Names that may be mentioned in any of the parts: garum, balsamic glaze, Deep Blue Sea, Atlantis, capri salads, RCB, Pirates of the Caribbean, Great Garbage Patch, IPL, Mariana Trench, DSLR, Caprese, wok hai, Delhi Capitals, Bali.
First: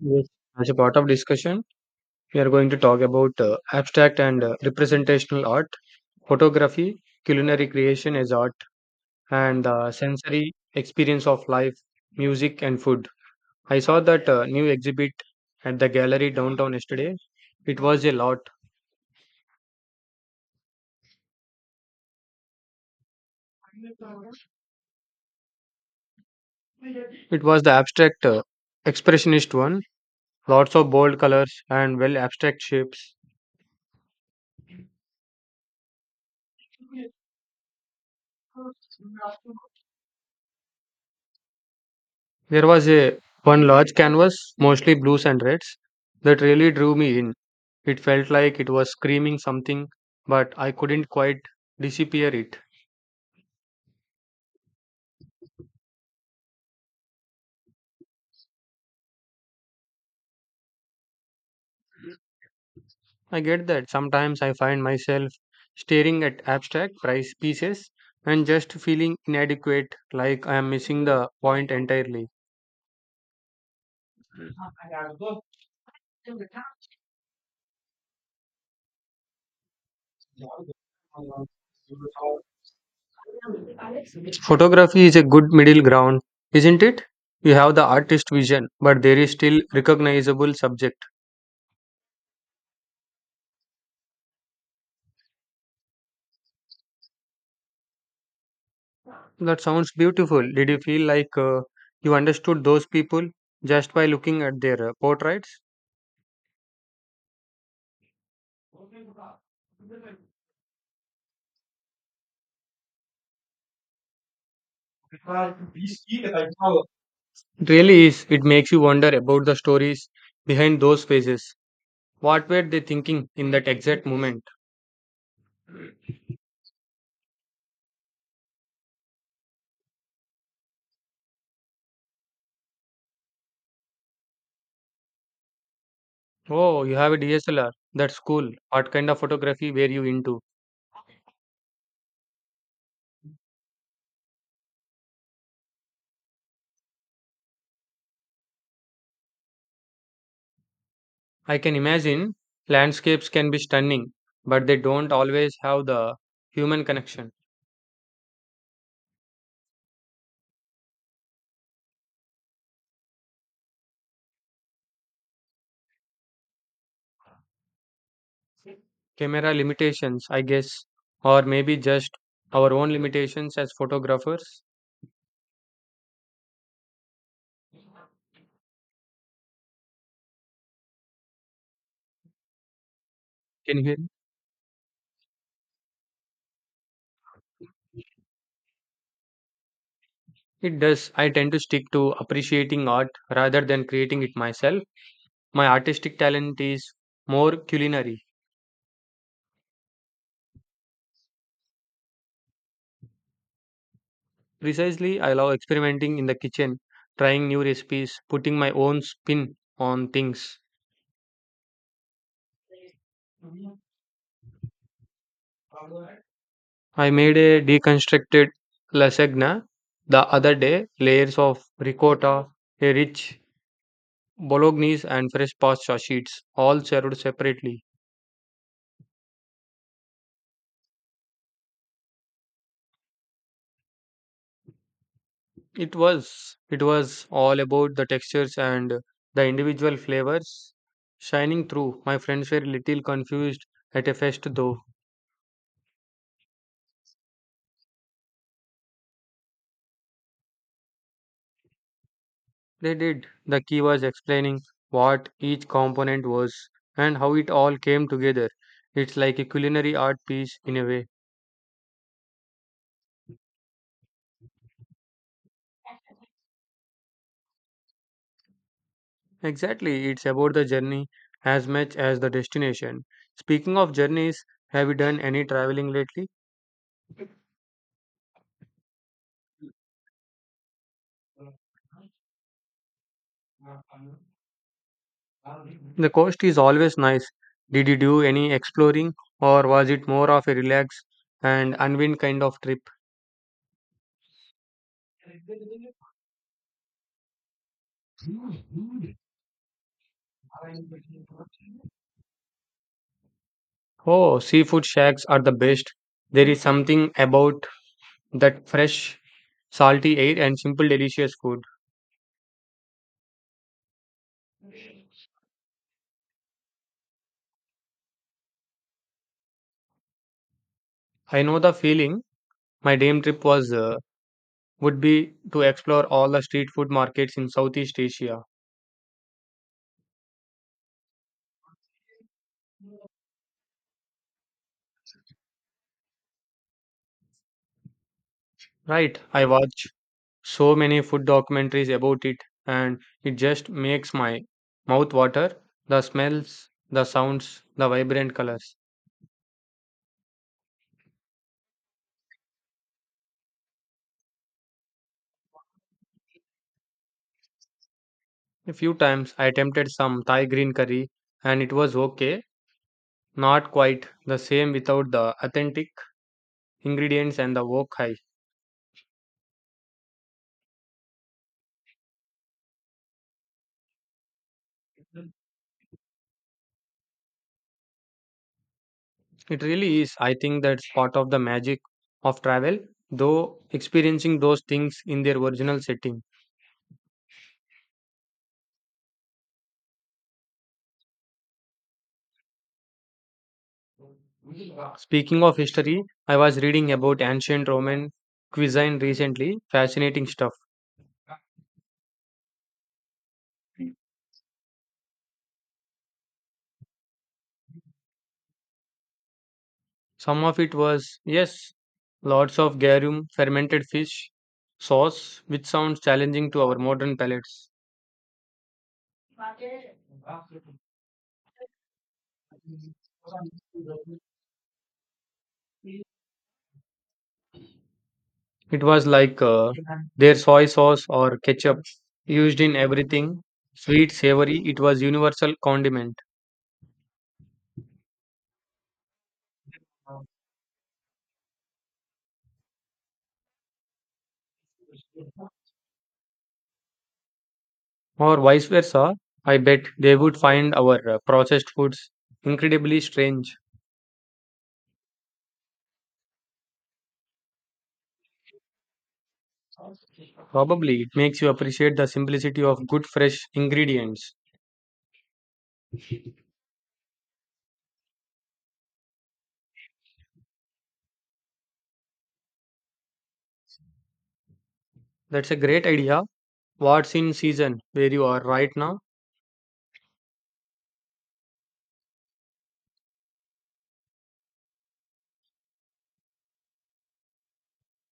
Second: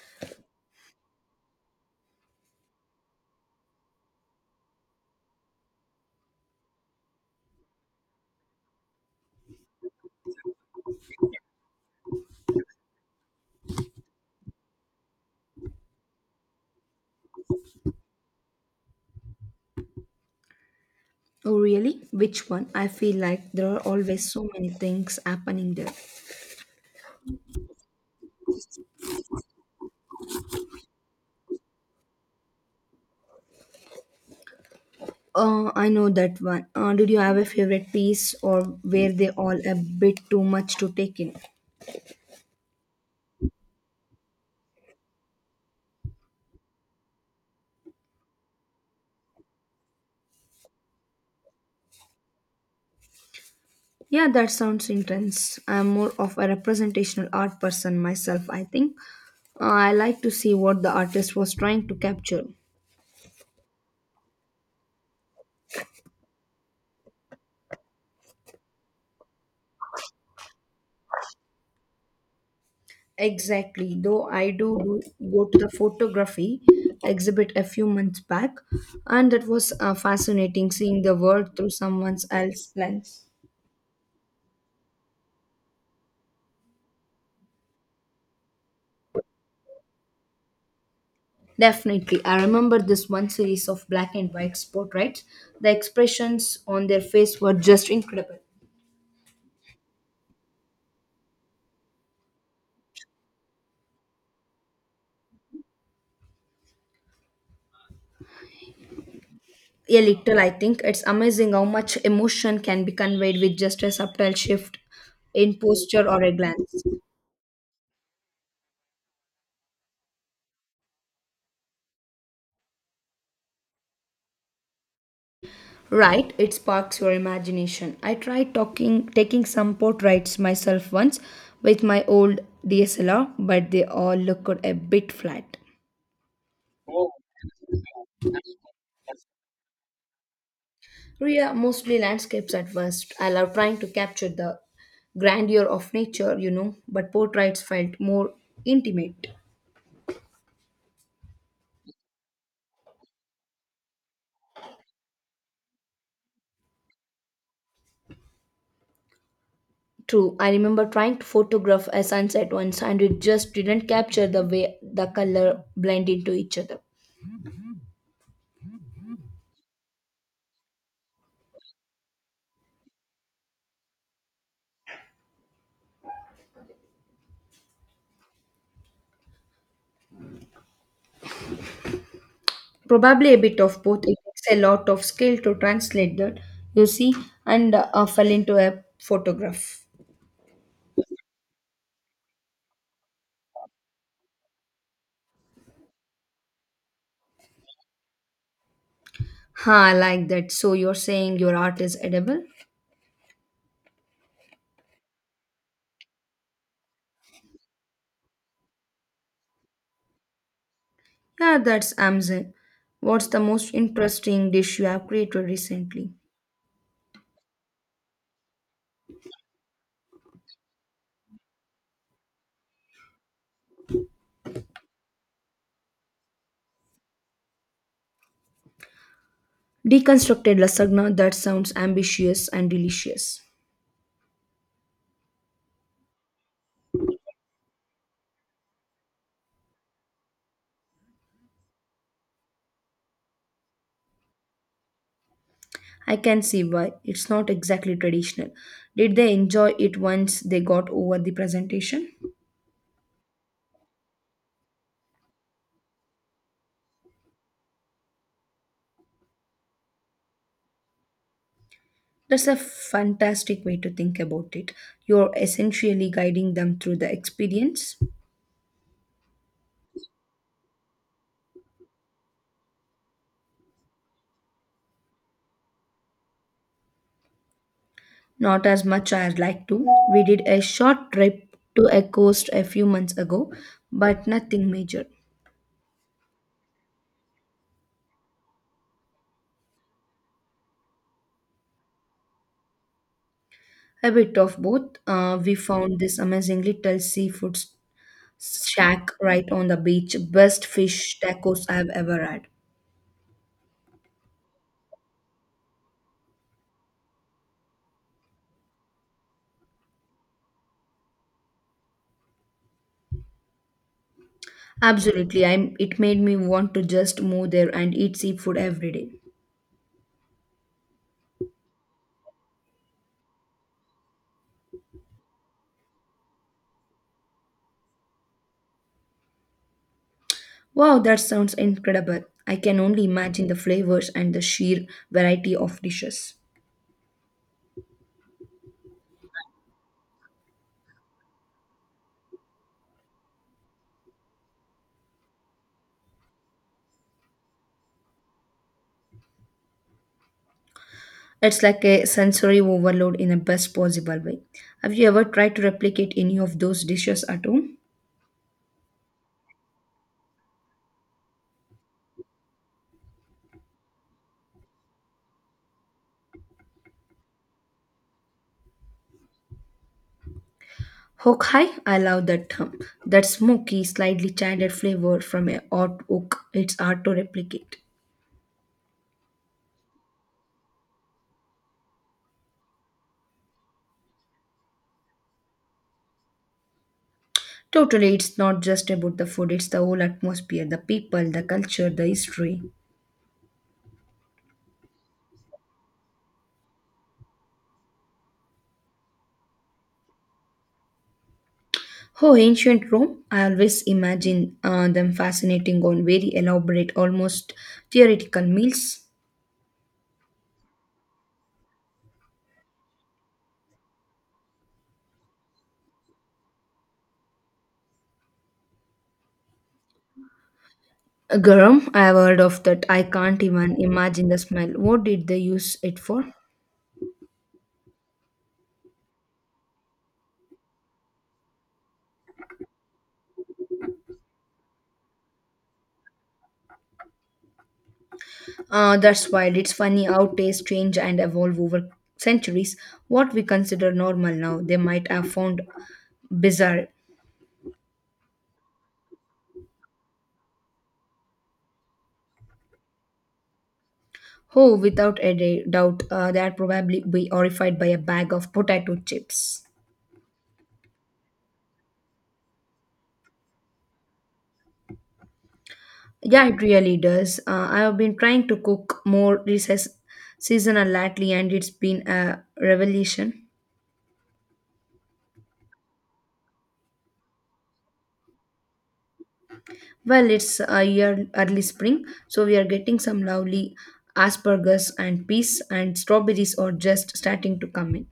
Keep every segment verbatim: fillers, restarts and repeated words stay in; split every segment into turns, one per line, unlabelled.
Yes. As a part of discussion, we are going to talk about uh, abstract and uh, representational art, photography, culinary creation as art, and the sensory experience of life, music, and food. I saw that uh, new exhibit at the gallery downtown yesterday. It was a lot.
Oh, really? Which one? I feel like there are always so many things happening there.
It was the abstract uh, expressionist one, lots of bold colors and well abstract shapes.
Uh, I know that one. Uh, did you have a favorite piece or were they all a bit too much to take in?
There was a one large canvas, mostly blues and reds, that really drew me in. It felt like it was screaming something, but I couldn't quite disappear it.
Yeah, that sounds intense. I'm more of a representational art person myself, I think. Uh, I like to see what the artist was trying to capture.
I get that. Sometimes I find myself staring at abstract price pieces and just feeling inadequate, like I am missing the point entirely.
Exactly, though I do, do go to the photography exhibit a few months back, and that was uh, fascinating seeing the world through someone else's lens.
Photography is a good middle ground, isn't it? You have the artist vision, but there is still recognizable subject.
Definitely, I remember this one series of black and white portraits. The expressions on their face were just incredible.
That sounds beautiful. Did you feel like uh, you understood those people just by looking at their uh, portraits?
A little, I think. It's amazing how much emotion can be conveyed with just a subtle shift in posture or a glance.
Really is. It makes you wonder about the stories behind those faces. What were they thinking in that exact moment?
Right, it sparks your imagination. I tried talking taking some portraits myself once with my old D S L R, but they all looked a bit flat.
Oh, you have a D S L R. That's cool. What kind of photography were you into?
Ria, mostly landscapes at first. I love trying to capture the grandeur of nature, you know, but portraits felt more intimate.
I can imagine landscapes can be stunning, but they don't always have the human connection.
True, I remember trying to photograph a sunset once and it just didn't capture the way the color blend into each other.
Camera limitations, I guess, or maybe just our own limitations as photographers.
Probably a bit
Can
of
you hear
both.
me?
It takes a lot of skill to translate that you see and uh, fell into a photograph.
It does. I tend to stick to appreciating art rather than creating it myself. My artistic talent is more culinary.
Ha, I like that. So you're saying your art is edible?
Precisely, I love experimenting in the kitchen, trying new recipes, putting my own spin on things.
Yeah, that's amazon. What's the most interesting dish you have created recently?
I made a deconstructed lasagna the other day, layers of ricotta, a rich bolognese and fresh pasta sheets all served separately.
Deconstructed lasagna, that sounds ambitious and delicious.
It was it was all about the textures and the individual flavors shining through. My friends were a little confused at a first though.
I can see why, it's not exactly traditional. Did they enjoy it once they got over the presentation?
They did. The key was explaining what each component was and how it all came together. It's like a culinary art piece in a way.
That's a fantastic way to think about it. You're essentially guiding them through the experience.
Exactly, it's about the journey as much as the destination. Speaking of journeys, have you done any traveling lately?
Not as much as I'd like to. We did a short trip to a coast a few months ago, but nothing major.
The coast is always nice. Did you do any exploring or was it more of a relax and unwind kind of trip?
A bit of both. Uh, we found this amazingly little seafood s- shack right on the beach. Best fish tacos I've ever had.
Oh, seafood shacks are the best. There is something about that fresh, salty air and simple, delicious food.
Absolutely, I'm, it made me want to just move there and eat seafood every day.
I know the feeling. My dream trip was uh, would be to explore all the street food markets in Southeast Asia.
Wow, that sounds incredible. I can only imagine the flavors and the sheer variety of dishes.
Right, I watch so many food documentaries about it and it just makes my mouth water, the smells, the sounds, the vibrant colors.
It's like a sensory overload in the best possible way. Have you ever tried to replicate any of those dishes at home?
A few times I attempted some Thai green curry and it was okay, not quite the same without the authentic ingredients and the wok hai.
Hokhai, I love that term. That smoky, slightly childed flavor from a hot oak, it's hard to replicate.
It really is. I think that's part of the magic of travel, though, experiencing those things in their original setting.
Totally, it's not just about the food, it's the whole atmosphere, the people, the culture, the history.
Speaking of history, I was reading about ancient Roman cuisine recently. Fascinating stuff.
Oh, ancient Rome. I always imagine uh, them fascinating on very elaborate, almost theoretical meals.
Some of it was, yes, lots of garum, fermented fish, sauce, which sounds challenging to our modern palates.
Garum, I have heard of that. I can't even imagine the smell. What did they use it for?
It was like uh, their soy sauce or ketchup used in everything, sweet, savory, it was universal condiment.
Uh, that's wild. It's funny how tastes change and evolve over centuries. What we consider normal now, they might have found bizarre.
Or vice versa, I bet they would find our uh, processed foods incredibly strange.
Oh, without a da- doubt, uh, they'd probably be horrified by a bag of potato chips.
Probably it makes you appreciate the simplicity of good fresh ingredients.
Yeah, it really does. Uh, I have been trying to cook more this s- seasonal lately, and it's been a revelation.
That's a great idea. What's in season where you are right now?
Well, it's a year early spring, so we are getting some lovely asparagus and peas, and strawberries are just starting to come in.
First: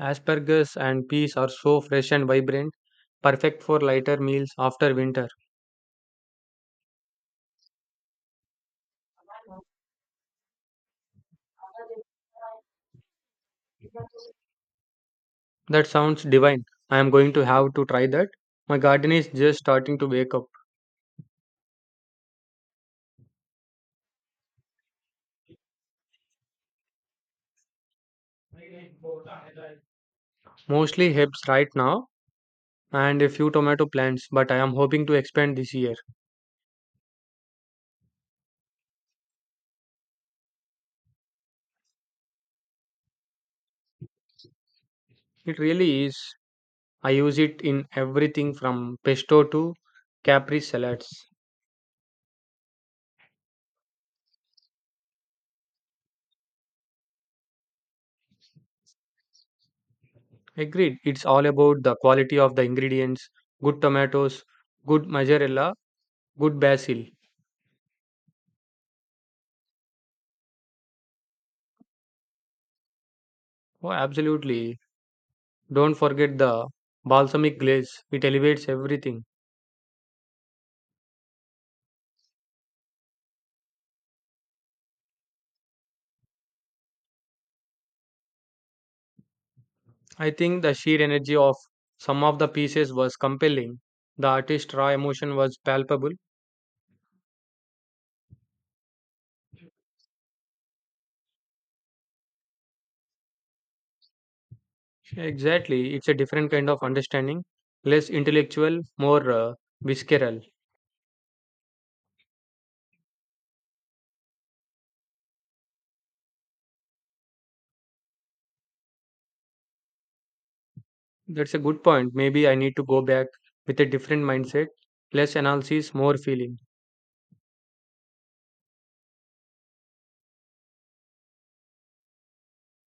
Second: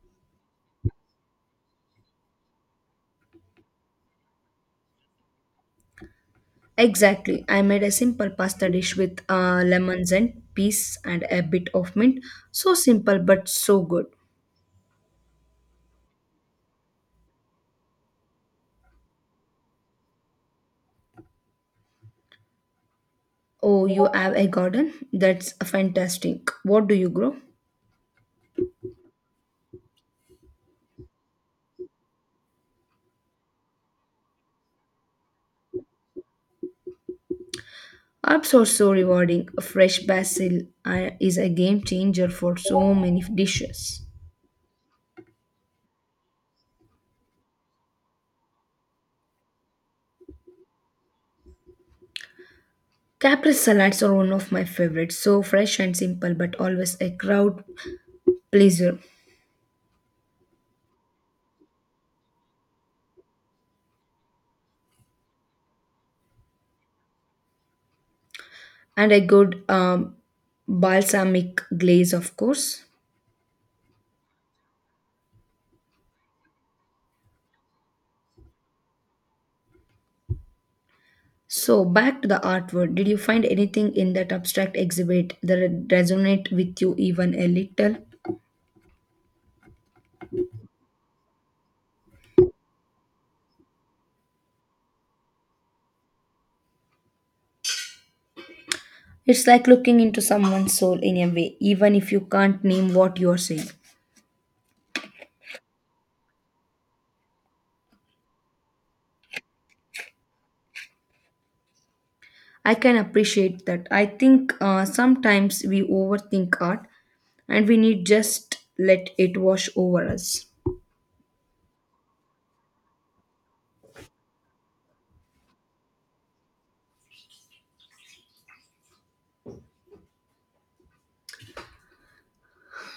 Asparagus and peas are so fresh and vibrant, perfect for lighter meals after winter.
Exactly. I made a simple pasta dish with uh, lemons and peas and a bit of mint. So simple, but so good.
That sounds divine. I am going to have to try that. My garden is just starting to wake up.
Oh, you have a garden? That's fantastic. What do you grow?
Mostly herbs right now and a few tomato plants, but I am hoping to expand this year.
Apps are so rewarding. A fresh basil uh, is a game changer for so many dishes.
It really is. I use it in everything from pesto to capri salads.
Caprese salads are one of my favorites. So fresh and simple, but always a crowd pleaser.
Agreed. It's all about the quality of the ingredients, good tomatoes, good mozzarella, good basil.
And a good um, balsamic glaze, of course.
Oh, absolutely. Don't forget the balsamic glaze. It elevates everything.
So back to the artwork. Did you find anything in that abstract exhibit that resonate with you even a little?
I think the sheer energy of some of the pieces was compelling. The artist's raw emotion was palpable.
It's like looking into someone's soul in a way, even if you can't name what you are saying.
Exactly. It's a different kind of understanding, less intellectual, more uh, visceral.
I can appreciate that. I think uh, sometimes we overthink art and we need just let it wash over us.
That's a good point. Maybe I need to go back with a different mindset, less analysis, more feeling.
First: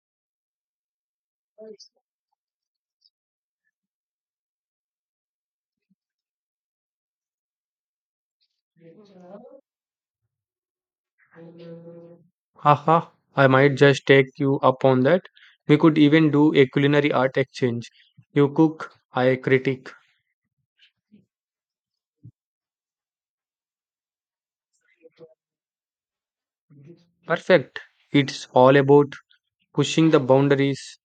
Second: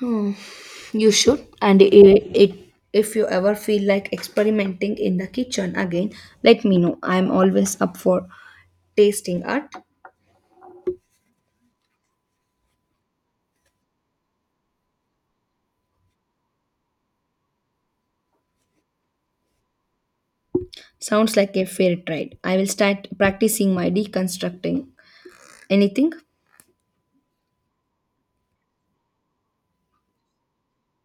Hmm, you should. And it, it, if you ever feel like experimenting in the kitchen again, let me know. I'm always up for tasting art.
Haha, I might just take you up on that. We could even do a culinary art exchange. You cook, I critique.
Sounds like a fair trade. I will start practicing my deconstructing. Anything?
Perfect. It's all about pushing the boundaries,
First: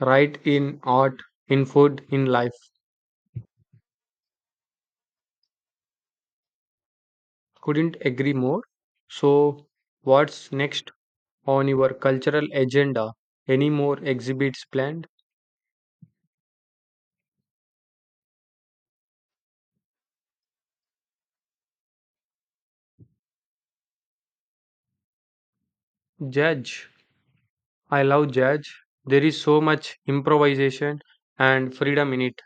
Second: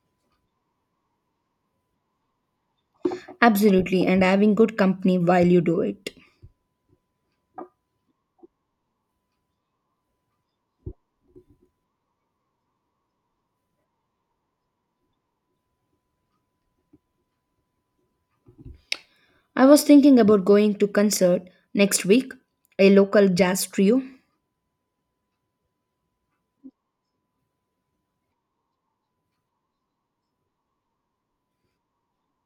right, in art, in food, in life.
Absolutely. And having good company while you do it.
Couldn't agree more. So, what's next on your cultural agenda? Any more exhibits planned?
I was thinking about going to concert next week, a local jazz trio.
Judge. I love jazz. There is so much improvisation and freedom in it.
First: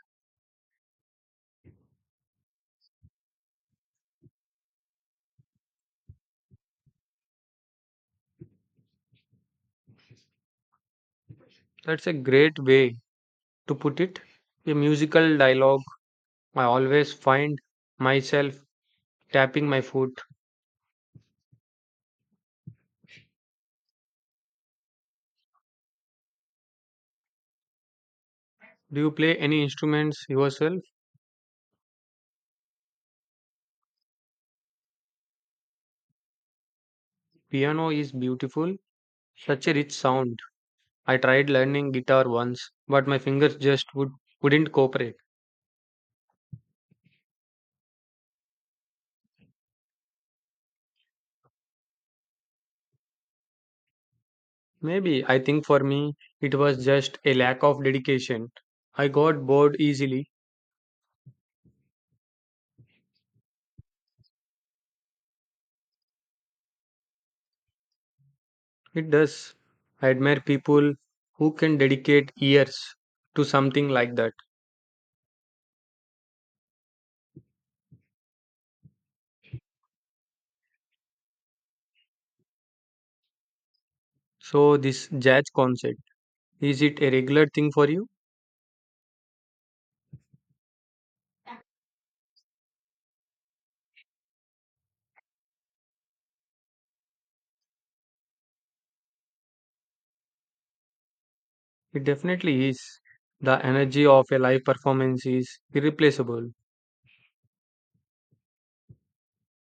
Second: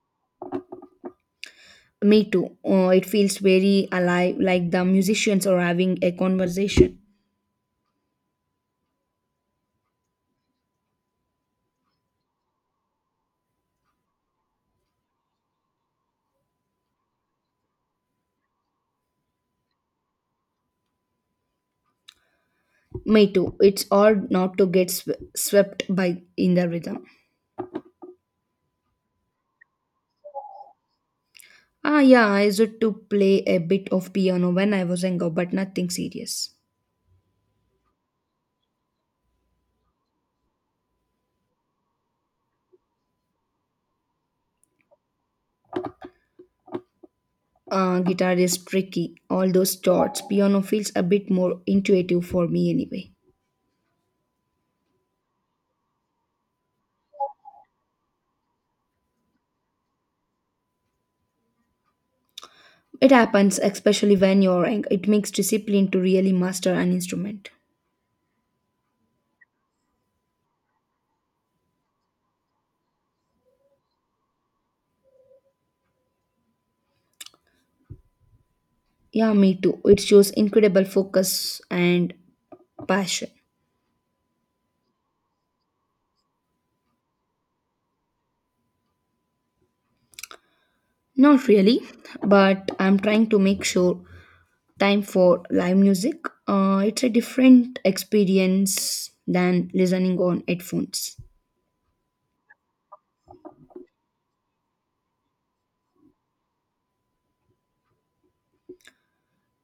Me too. Uh, it feels very alive, like the musicians are having a conversation.
That's a great way to put it, a musical dialogue. I always find myself tapping my foot.
Me too. It's hard not to get sw- swept by in the rhythm.
Do you play any instruments yourself?
Ah, yeah. I used to play a bit of piano when I was younger, but nothing serious.
Piano is beautiful, such a rich sound. I tried learning guitar once, but my fingers just would, wouldn't cooperate.
Uh, guitar is tricky. All those chords. Piano feels a bit more intuitive for me anyway.
Maybe I think for me it was just a lack of dedication. I got bored easily.
It happens, especially when you're young. It makes discipline to really master an instrument.
It does. I admire people who can dedicate years to something like that.
Yeah, me too. It shows incredible focus and passion.
So, this jazz concert, is it a regular thing for you?
Not really, but I'm trying to make sure time for live music. Uh, it's a different experience than listening on headphones.
It definitely is. The energy of a live performance is irreplaceable.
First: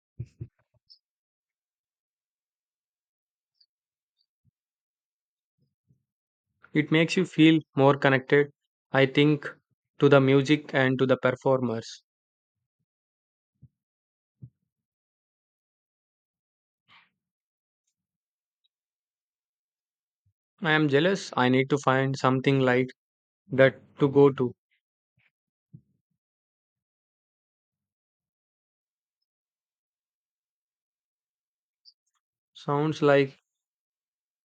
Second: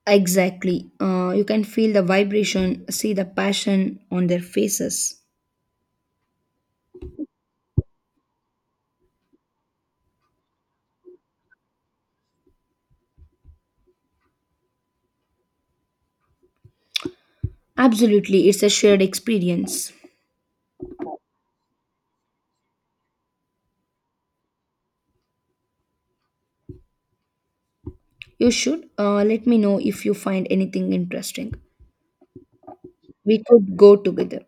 Exactly. Uh, you can feel the vibration, see the passion on their faces.
It makes you feel more connected, I think, to the music and to the performers.
Absolutely, it's a shared experience.
I am jealous. I need to find something like that to go to.
You should, uh, let me know if you find anything interesting.
Sounds
We
like
could go together.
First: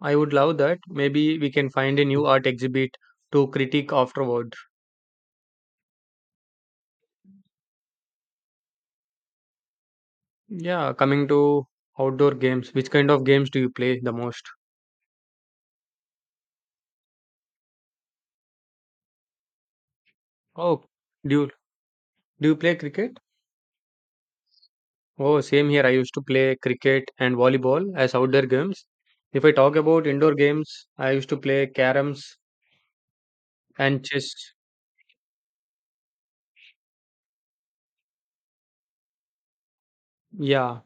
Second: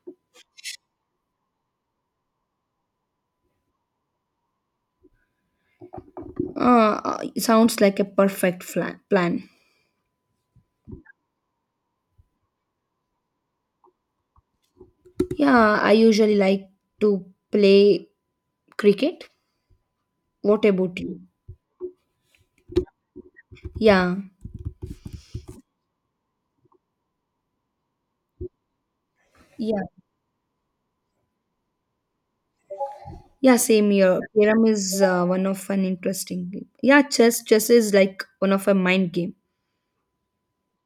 I would love that. Maybe we can find a new art exhibit to critique afterward.
Uh, uh, sounds like a perfect fla- plan.
Yeah, coming to outdoor games, which kind of games do you play the most?
Yeah, I usually like to play cricket. What
Oh,
about you?
do you, do you play cricket?
Yeah,
Oh, same here. I used to play cricket and volleyball as outdoor games. If I talk
yeah,
about indoor games, I used to play caroms
yeah. Same
and
here.
chess.
Theorem is uh, one of an interesting. Game. Yeah, chess. Chess is like one of a mind game.
Yeah.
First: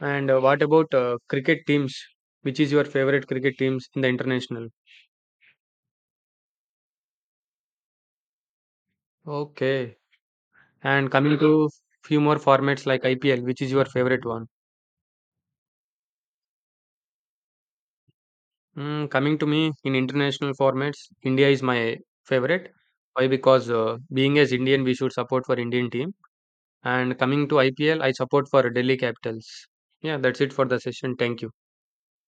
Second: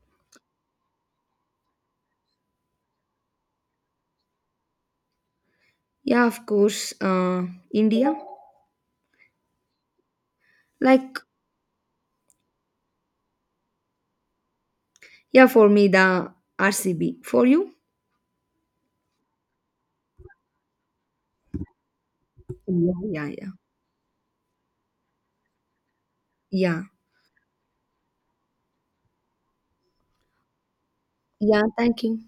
And uh, what about uh, cricket teams? Which is your favorite cricket teams in the international?
Yeah, of course. Uh, India.
Okay. And
Like
coming to few more formats like I P L, which is your favorite one?
yeah, for me the R C B. For you?
Mm, coming to me in international formats, India is my favorite.
Yeah,
Why?
yeah, yeah,
Because uh, being as Indian, we should support for Indian team.
yeah,
And coming to I P L, I support for Delhi Capitals. Yeah, that's it for the session. Thank you.
yeah. Thank you.